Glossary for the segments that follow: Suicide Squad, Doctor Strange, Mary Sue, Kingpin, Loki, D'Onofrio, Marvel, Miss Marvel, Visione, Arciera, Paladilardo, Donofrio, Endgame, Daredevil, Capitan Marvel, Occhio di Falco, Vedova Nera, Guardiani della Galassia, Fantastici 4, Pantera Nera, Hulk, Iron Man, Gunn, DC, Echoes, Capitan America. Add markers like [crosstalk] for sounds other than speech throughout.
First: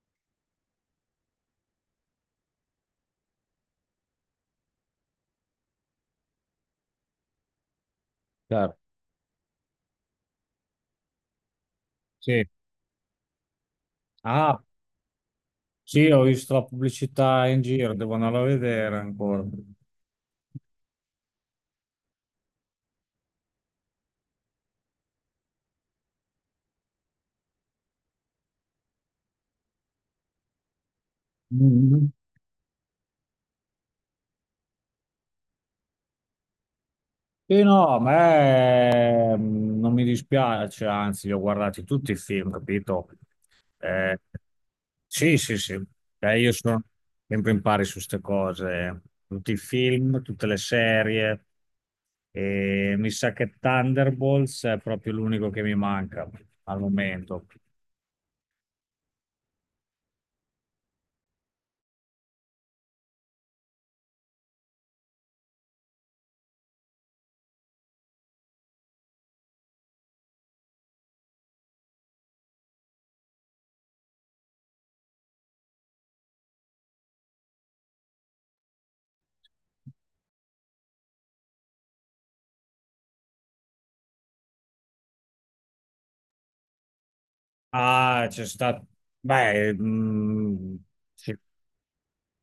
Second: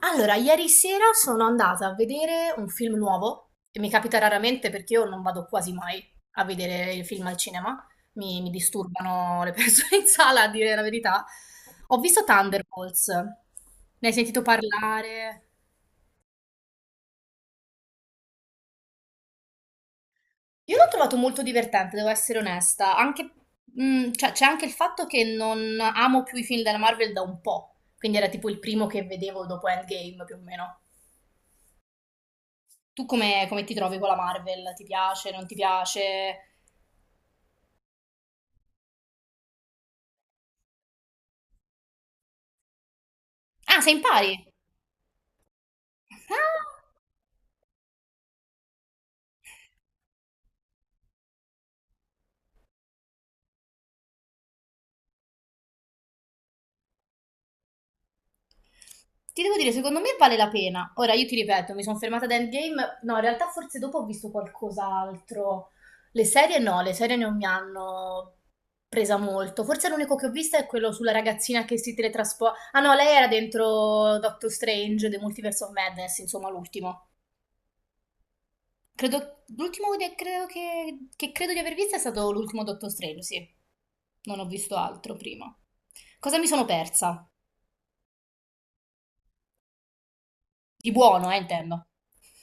Allora, ieri sera sono andata a vedere un film nuovo, e mi capita raramente perché io non vado quasi mai a vedere i film al cinema, mi Chiaro. disturbano le persone [laughs] in sala, a dire la verità. Ho visto Sì. Thunderbolts, ne hai sentito Ah, parlare? sì, ho visto la pubblicità in giro, devo andare a vedere ancora. Io l'ho trovato molto divertente, devo essere onesta, anche, cioè, c'è anche il fatto che non amo più i film della Marvel da un po', quindi era tipo il primo che vedevo dopo Endgame più o meno. Mhm. Tu come ti trovi con la Marvel? Ti piace, non ti piace? Sì, no, a me non mi dispiace, anzi, li ho guardati tutti i film, capito? Ah, sei in Eh, pari? sì, sì, sì. Io Ah, sono sempre in pari su queste cose, tutti i film, tutte le serie, e mi sa che Thunderbolts è proprio l'unico che mi manca al momento. ti devo dire, secondo me vale la pena. Ora, io ti ripeto, mi sono fermata ad Endgame. No, in realtà forse dopo ho visto qualcos'altro. Le serie no, le serie non mi hanno presa molto. Forse l'unico che ho visto è quello sulla ragazzina che si teletrasporta. Ah no, lei era dentro Doctor Strange, The Multiverse of Madness, insomma, l'ultimo. Credo, credo che, credo di aver visto è stato l'ultimo Doctor Strange, sì. Non ho visto altro prima. Cosa mi sono persa? Ah, c'è stato. Beh, mm, Di buono, sì. Intendo.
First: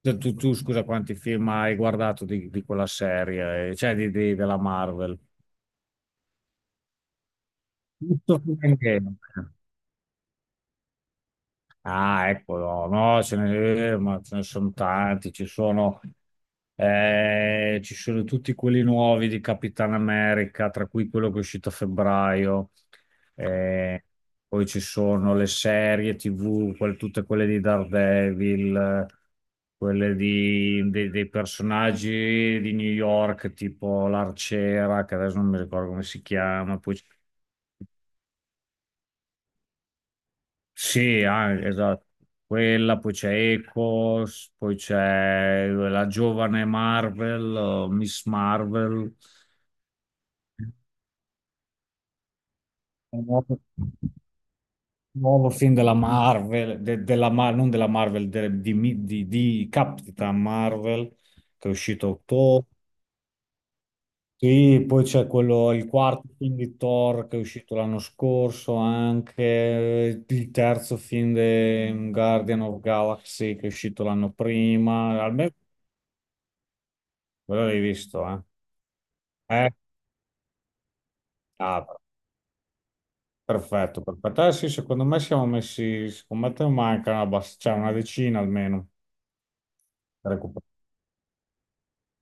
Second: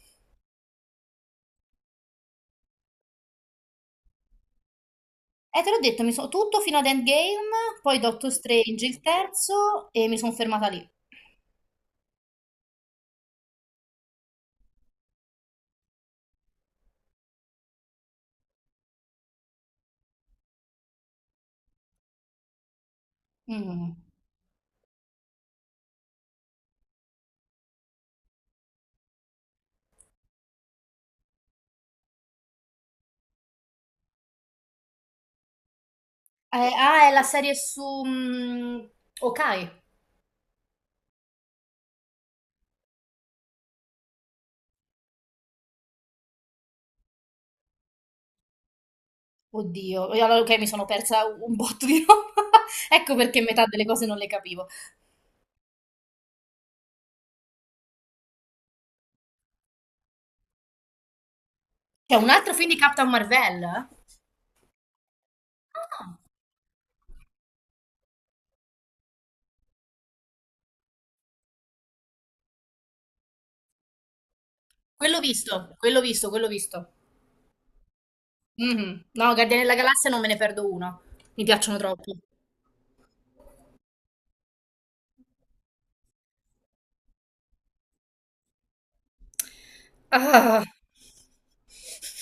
Tu, scusa, quanti film hai guardato di quella serie, cioè della Marvel? Te l'ho detto, tutto fino ad Endgame, poi Doctor Tutto. Strange il terzo e mi sono fermata lì. Ah, eccolo, no, ce ne, ma ce ne sono tanti, ci sono tutti quelli nuovi di Capitan America, tra cui quello che è uscito a febbraio, Mm. eh, poi ci sono le serie TV, tutte quelle di Daredevil, quelle di- dei dei personaggi di New York, tipo l'Arciera, che adesso non mi ricordo come si chiama, poi Ah, è la serie su mm, Ok. sì, anche, esatto. Quella, poi c'è Echoes, poi c'è la giovane Marvel, o Miss Marvel, Oddio, e allora ok, mi sono persa un [laughs] botto di roba. [laughs] Ecco un perché nuovo, metà delle cose non le capivo. nuovo film della Marvel, non della Marvel, di Capitan Marvel, che è uscito a C'è un altro ottobre. film di Captain Marvel? Ah, Sì, poi c'è quello, il quarto film di Thor che è uscito l'anno scorso, anche il terzo film di Guardian of Galaxy che è uscito l'anno quello prima. Almeno visto, quello visto, quello visto. quello l'hai visto, eh? Mhm. No, Guardiani Eh, della Galassia non me ne perdo uno. Mi piacciono ah, troppo. perfetto, perfetto. Eh sì, secondo me siamo messi, secondo me te ne manca una, cioè una decina almeno da Ah, recuperare.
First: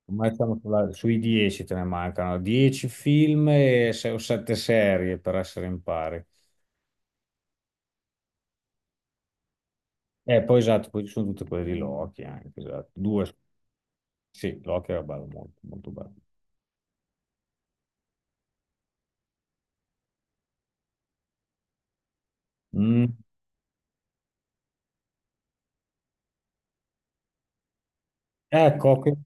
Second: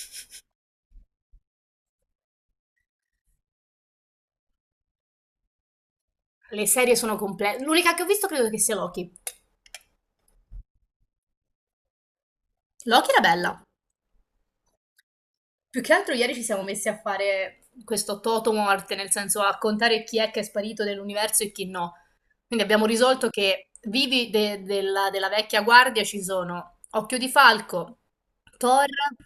Secondo me siamo sui 10 te ne mancano, 10 film e o 7 serie per essere in pari. le serie sono complete. L'unica che ho visto credo che sia Loki. E poi esatto, poi ci sono tutte quelle di Loki anche, esatto. Loki era Due, bella. sì, Loki era bello, molto, Più molto che altro bello. ieri ci siamo messi a fare questo toto morte, nel senso a contare chi è che è sparito dell'universo e chi no. Quindi abbiamo Mm. risolto che della vecchia guardia ci sono Occhio di Falco, Thor. Ecco, Occhio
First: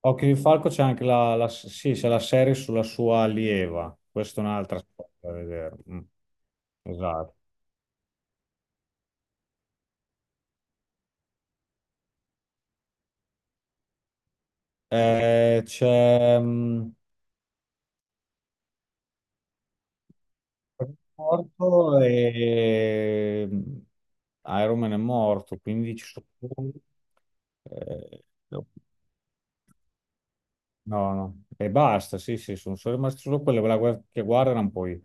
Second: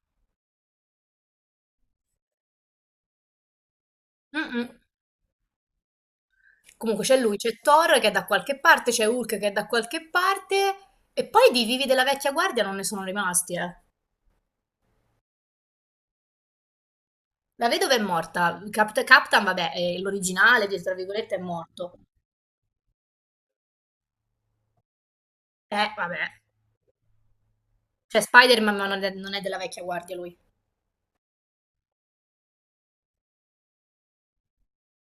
Occhio di Falco c'è anche sì, c'è la serie sulla sua allieva. Questa è Mm-mm. un'altra storia da vedere. Mm, Comunque c'è esatto. lui, c'è Thor che è da qualche parte, c'è Hulk che è da qualche parte, e poi di vivi della vecchia guardia non ne sono rimasti, eh. C'è La vedova è morta, Captain, vabbè, è l'originale, tra virgolette, è morto. morto e Iron Man è morto, quindi ci Vabbè. sono... Cioè eh, Spider-Man ma non è della vecchia guardia lui. no, no, e basta, sì, sì, sono solo rimaste solo quelle che guardano poi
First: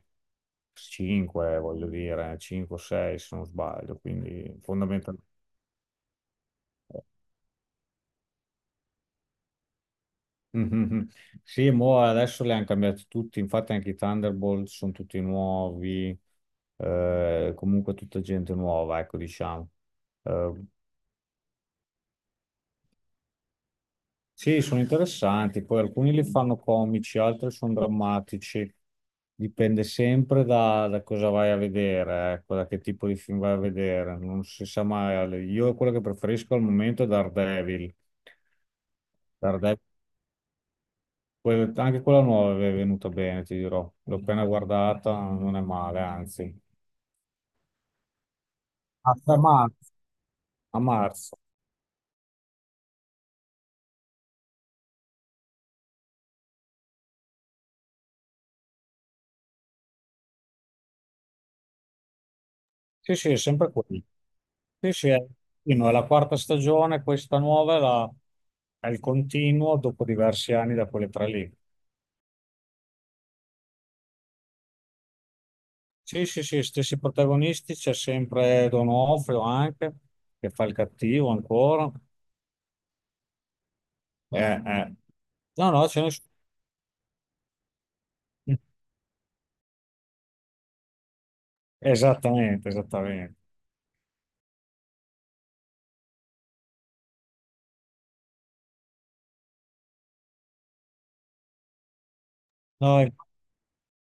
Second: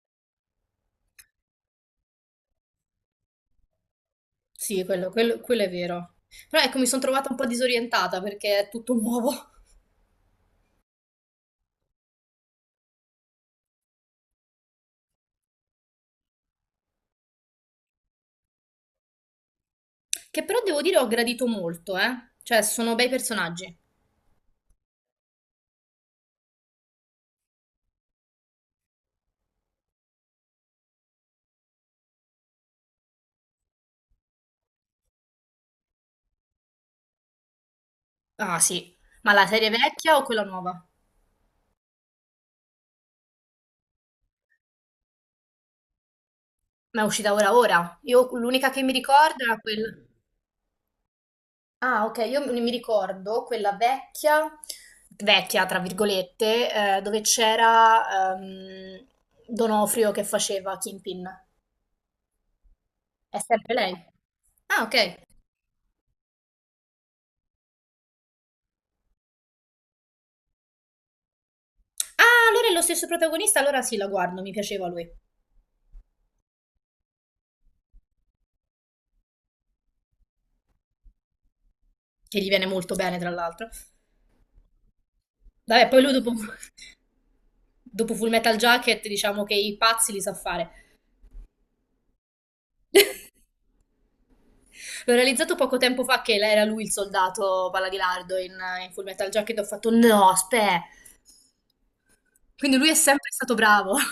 5, voglio dire, 5 o 6 se non sbaglio, quindi Sì, quello fondamentalmente... quello quello è vero. Però ecco mi son trovata un po' disorientata perché è tutto [laughs] nuovo. Mhm. Sì, mo adesso li hanno cambiati tutti, infatti anche i Thunderbolt sono tutti nuovi, comunque tutta gente nuova, ecco, diciamo. Che Eh, però devo dire ho gradito molto, eh. Cioè sono bei personaggi. sì, sono interessanti, poi alcuni li fanno comici, altri sono drammatici, dipende sempre da cosa vai a vedere, ecco, da che tipo di film vai a vedere, non si sa mai. Io quello che preferisco al momento è Daredevil. Ah sì. Ma la serie Daredevil vecchia o quella nuova? Anche quella nuova è venuta bene, ti dirò. L'ho appena guardata, non è male, anzi. Ma è uscita ora ora. Io l'unica che mi A tre ricordo era marzo. quel A marzo. ah okay, io mi ricordo quella vecchia vecchia tra virgolette, dove c'era, D'Onofrio che faceva Kingpin. Sì, sì, è È sempre sempre lei? quella. Ah Sì, sì, okay. sì, no, è la quarta stagione, questa nuova è il continuo dopo diversi anni da quelle tre lì. Ah, allora è lo stesso protagonista, allora sì, la guardo, mi piaceva lui, Sì, sì, sì, stessi protagonisti, c'è sempre Donofrio anche, che fa il cattivo ancora. che gli viene molto bene, tra l'altro. Eh. No, Vabbè, no, ce poi ne lui sono. dopo, [laughs] dopo Full Metal Jacket, diciamo che i pazzi li sa fare. Esattamente, esattamente. L'ho realizzato poco tempo fa che era lui il soldato in Full Metal Jacket, ho fatto no, aspetta. Quindi lui è No, sempre stato bravo. [laughs]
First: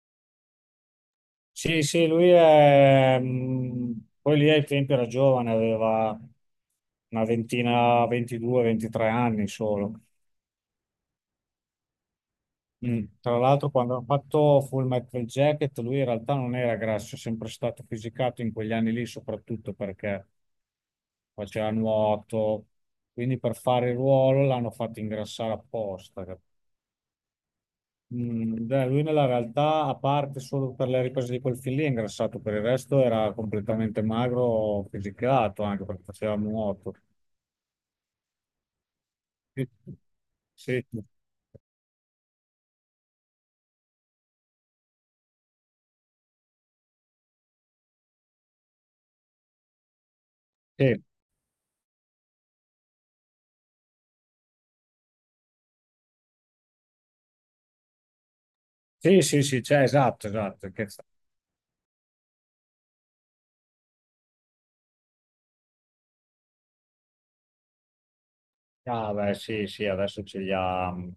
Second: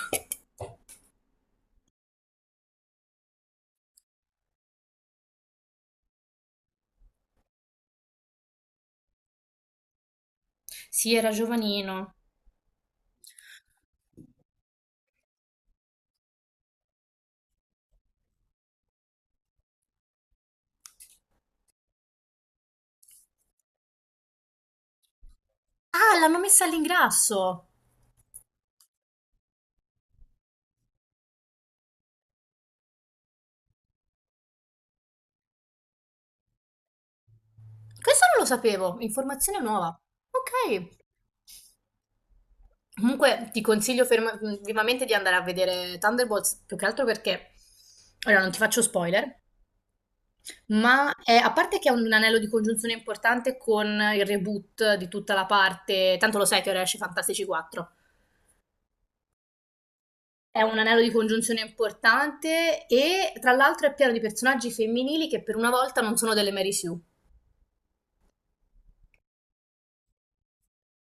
sì, sì, lui è... Poi lì ai tempi era giovane, aveva una ventina, 22, 23 anni solo. Sì, era giovanino. Mm. Tra l'altro, quando hanno fatto Full Metal Jacket, lui in realtà non era grasso, è sempre stato fisicato in quegli anni lì, soprattutto perché faceva nuoto. Quindi per fare il ruolo l'hanno fatto ingrassare Ah, apposta. l'hanno messa all'ingrasso. Mm, beh, lui nella realtà, a parte solo per le riprese di quel film lì, è ingrassato, per il resto era completamente magro, fisicato, anche perché faceva nuoto. Questo non lo sapevo, informazione Sì, nuova. Ok. sì, Comunque ti consiglio vivamente di andare a vedere Thunderbolts, più che altro perché, allora non ti faccio spoiler, sì, ma a parte che è un anello di congiunzione importante con il reboot di tutta la parte, tanto lo sai che ora esce Fantastici 4, sì, sì, sì, cioè, esatto, è esatto. un anello di congiunzione importante e tra l'altro è pieno di personaggi femminili che per una volta non sono delle Mary Sue. Ah, beh, sì, sì, adesso ce li ha.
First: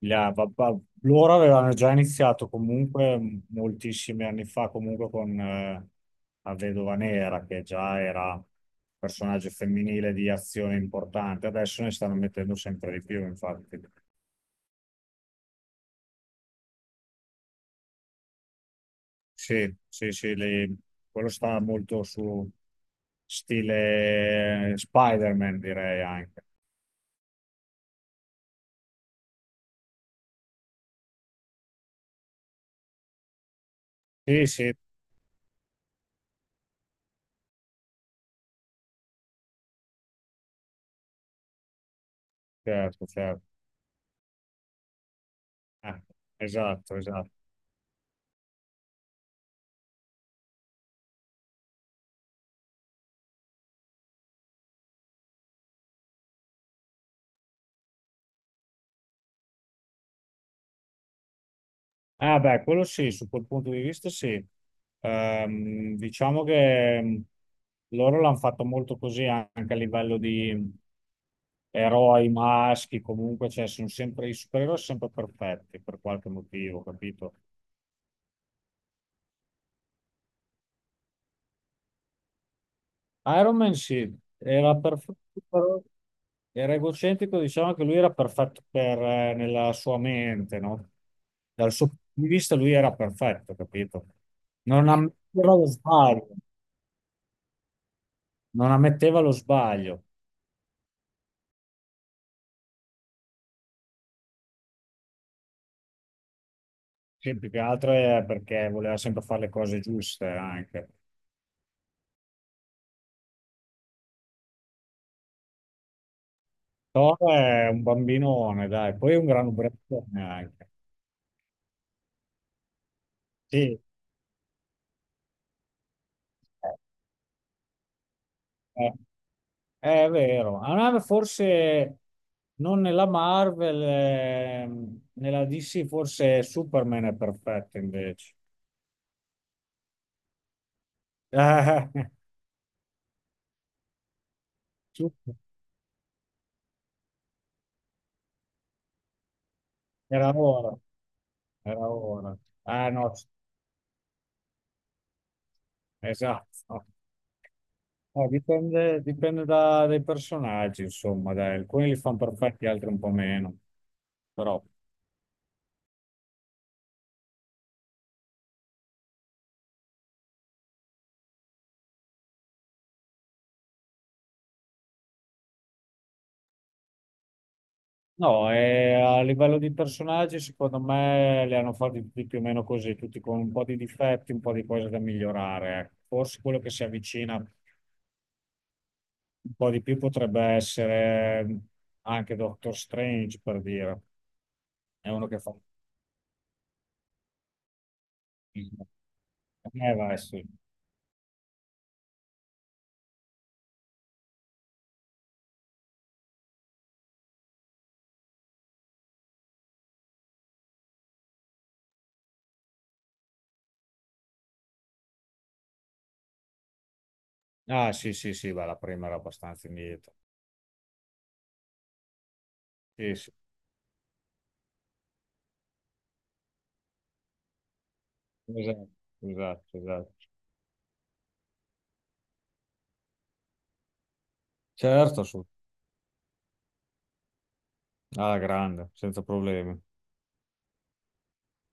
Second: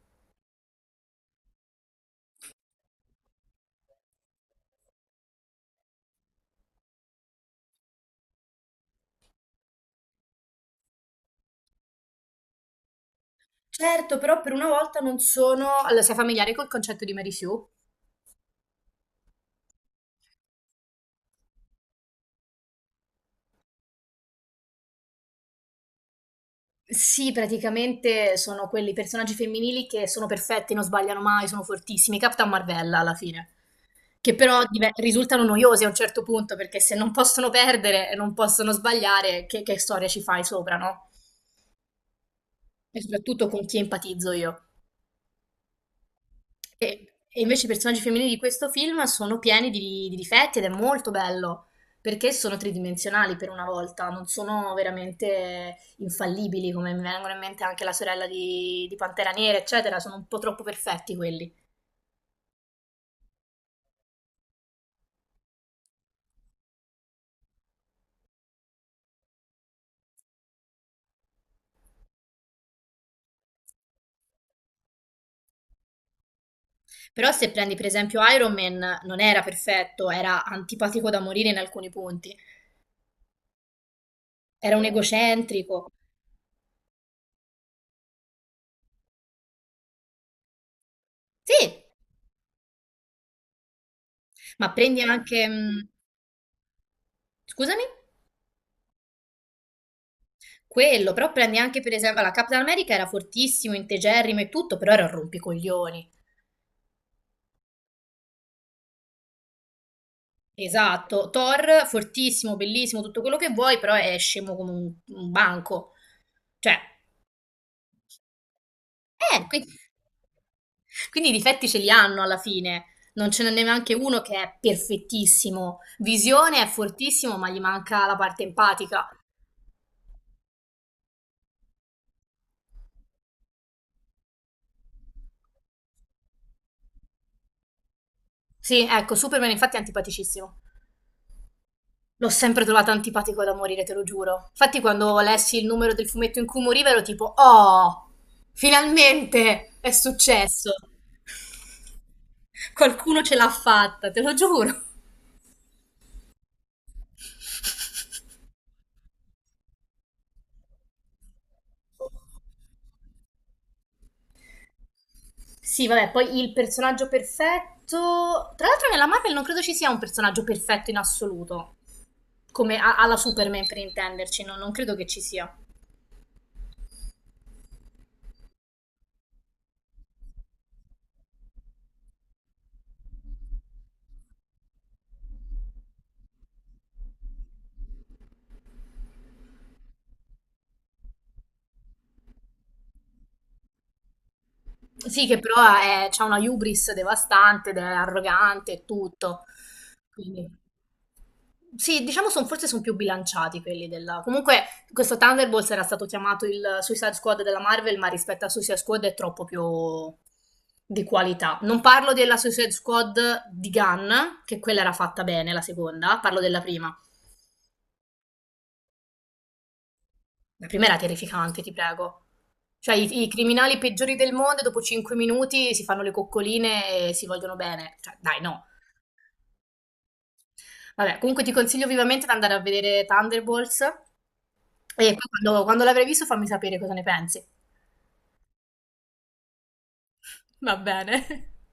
Yeah, loro avevano già iniziato comunque moltissimi anni fa, comunque con la Vedova Nera, che già era un personaggio femminile di azione importante. Adesso ne stanno mettendo sempre di più, infatti. Certo, però per una volta non sono... Allora, sei familiare col concetto di Mary Sue? Sì, sì, sì, quello sta molto su stile Spider-Man, direi anche. Sì, praticamente sono quelli personaggi femminili che sono perfetti, non sbagliano mai, sono fortissimi. Captain Marvella alla fine, che Sì, però sì, risultano noiosi a un certo punto perché se non possono perdere e non possono sbagliare, che storia ci fai sopra, no? E certo, certo. soprattutto con chi empatizzo io. Eh, esatto, E, esatto. e invece i personaggi femminili di questo film sono pieni di difetti ed è molto bello perché sono tridimensionali per una volta, non sono veramente infallibili come mi vengono in mente anche la sorella di Pantera Nera, eccetera, sono un po' troppo perfetti quelli. Ah, beh, quello sì, su quel punto di vista sì. Diciamo che loro l'hanno fatto molto così anche a livello di eroi maschi, comunque, cioè sono sempre, i supereroi sono sempre perfetti per qualche motivo, Però capito? se prendi per esempio Iron Man non era perfetto, era antipatico da morire in alcuni punti, Iron Man sì, era era un perfetto, però egocentrico. era egocentrico, diciamo che lui era perfetto nella sua mente, no? Dal Sì, suo punto di vista lui era perfetto, capito? ma Non prendi anche... ammetteva lo sbaglio. Scusami? Non ammetteva lo sbaglio, Quello, però prendi anche per esempio, la Capitan America era fortissimo, integerrimo e tutto, però era un rompicoglioni. che più che altro è perché voleva sempre fare le cose giuste anche. Esatto, Thor fortissimo, bellissimo, tutto quello che vuoi, però è scemo come un banco. Cioè, Thor è un bambinone, dai, poi è un eh, gran quindi, ubriacone anche. quindi i difetti ce li hanno alla fine. Non ce n'è Sì, neanche uno che è perfettissimo. Visione è fortissimo, ma gli manca la parte eh, empatica. è vero. A me forse non nella Marvel, nella DC forse Superman è perfetto invece. Sì, ecco, Superman infatti è antipaticissimo. [laughs] Eh, L'ho sempre trovata antipatico da morire, te lo giuro. Infatti, quando Super- lessi il numero del fumetto in cui moriva, ero tipo, oh, finalmente è Era successo. ora, era ora. Ah no, Qualcuno ce l'ha fatta, te lo giuro. esatto. Dipende dai personaggi, insomma, dai, alcuni li fanno perfetti, altri un po' meno. Però, Sì, vabbè, poi il personaggio perfetto. Tra l'altro, nella Marvel non credo ci sia un personaggio perfetto in assoluto. Come alla Superman, per intenderci, no? Non credo che ci sia. no, a livello di personaggi, secondo me li hanno fatti tutti più o meno così, tutti con un po' di difetti, un po' di cose da migliorare. Ecco. Forse quello che si avvicina un po' di più potrebbe essere anche Doctor Strange, per dire. È Sì, uno che che fa... però c'ha una hubris devastante ed è arrogante e tutto. Vai, sì. Quindi. Sì, diciamo son forse son più bilanciati quelli della comunque questo Thunderbolts era stato chiamato il Suicide Squad della Marvel, ma rispetto a Suicide Squad è troppo più di qualità. Non parlo della Suicide Squad di Gunn, che quella era fatta bene, la seconda, parlo della prima. Ah, sì, sì, sì, beh, la prima era abbastanza indietro. La prima era terrificante, ti prego. Cioè Sì, i sì, criminali peggiori del mondo dopo 5 minuti si fanno le coccoline e si vogliono bene. Cioè, dai, no. esatto, esatto, esatto. Vabbè, comunque ti consiglio vivamente di andare a vedere Thunderbolts e poi Certo, su. Quando l'avrai visto fammi sapere cosa ne pensi. Alla grande, senza problemi. Va bene. [laughs]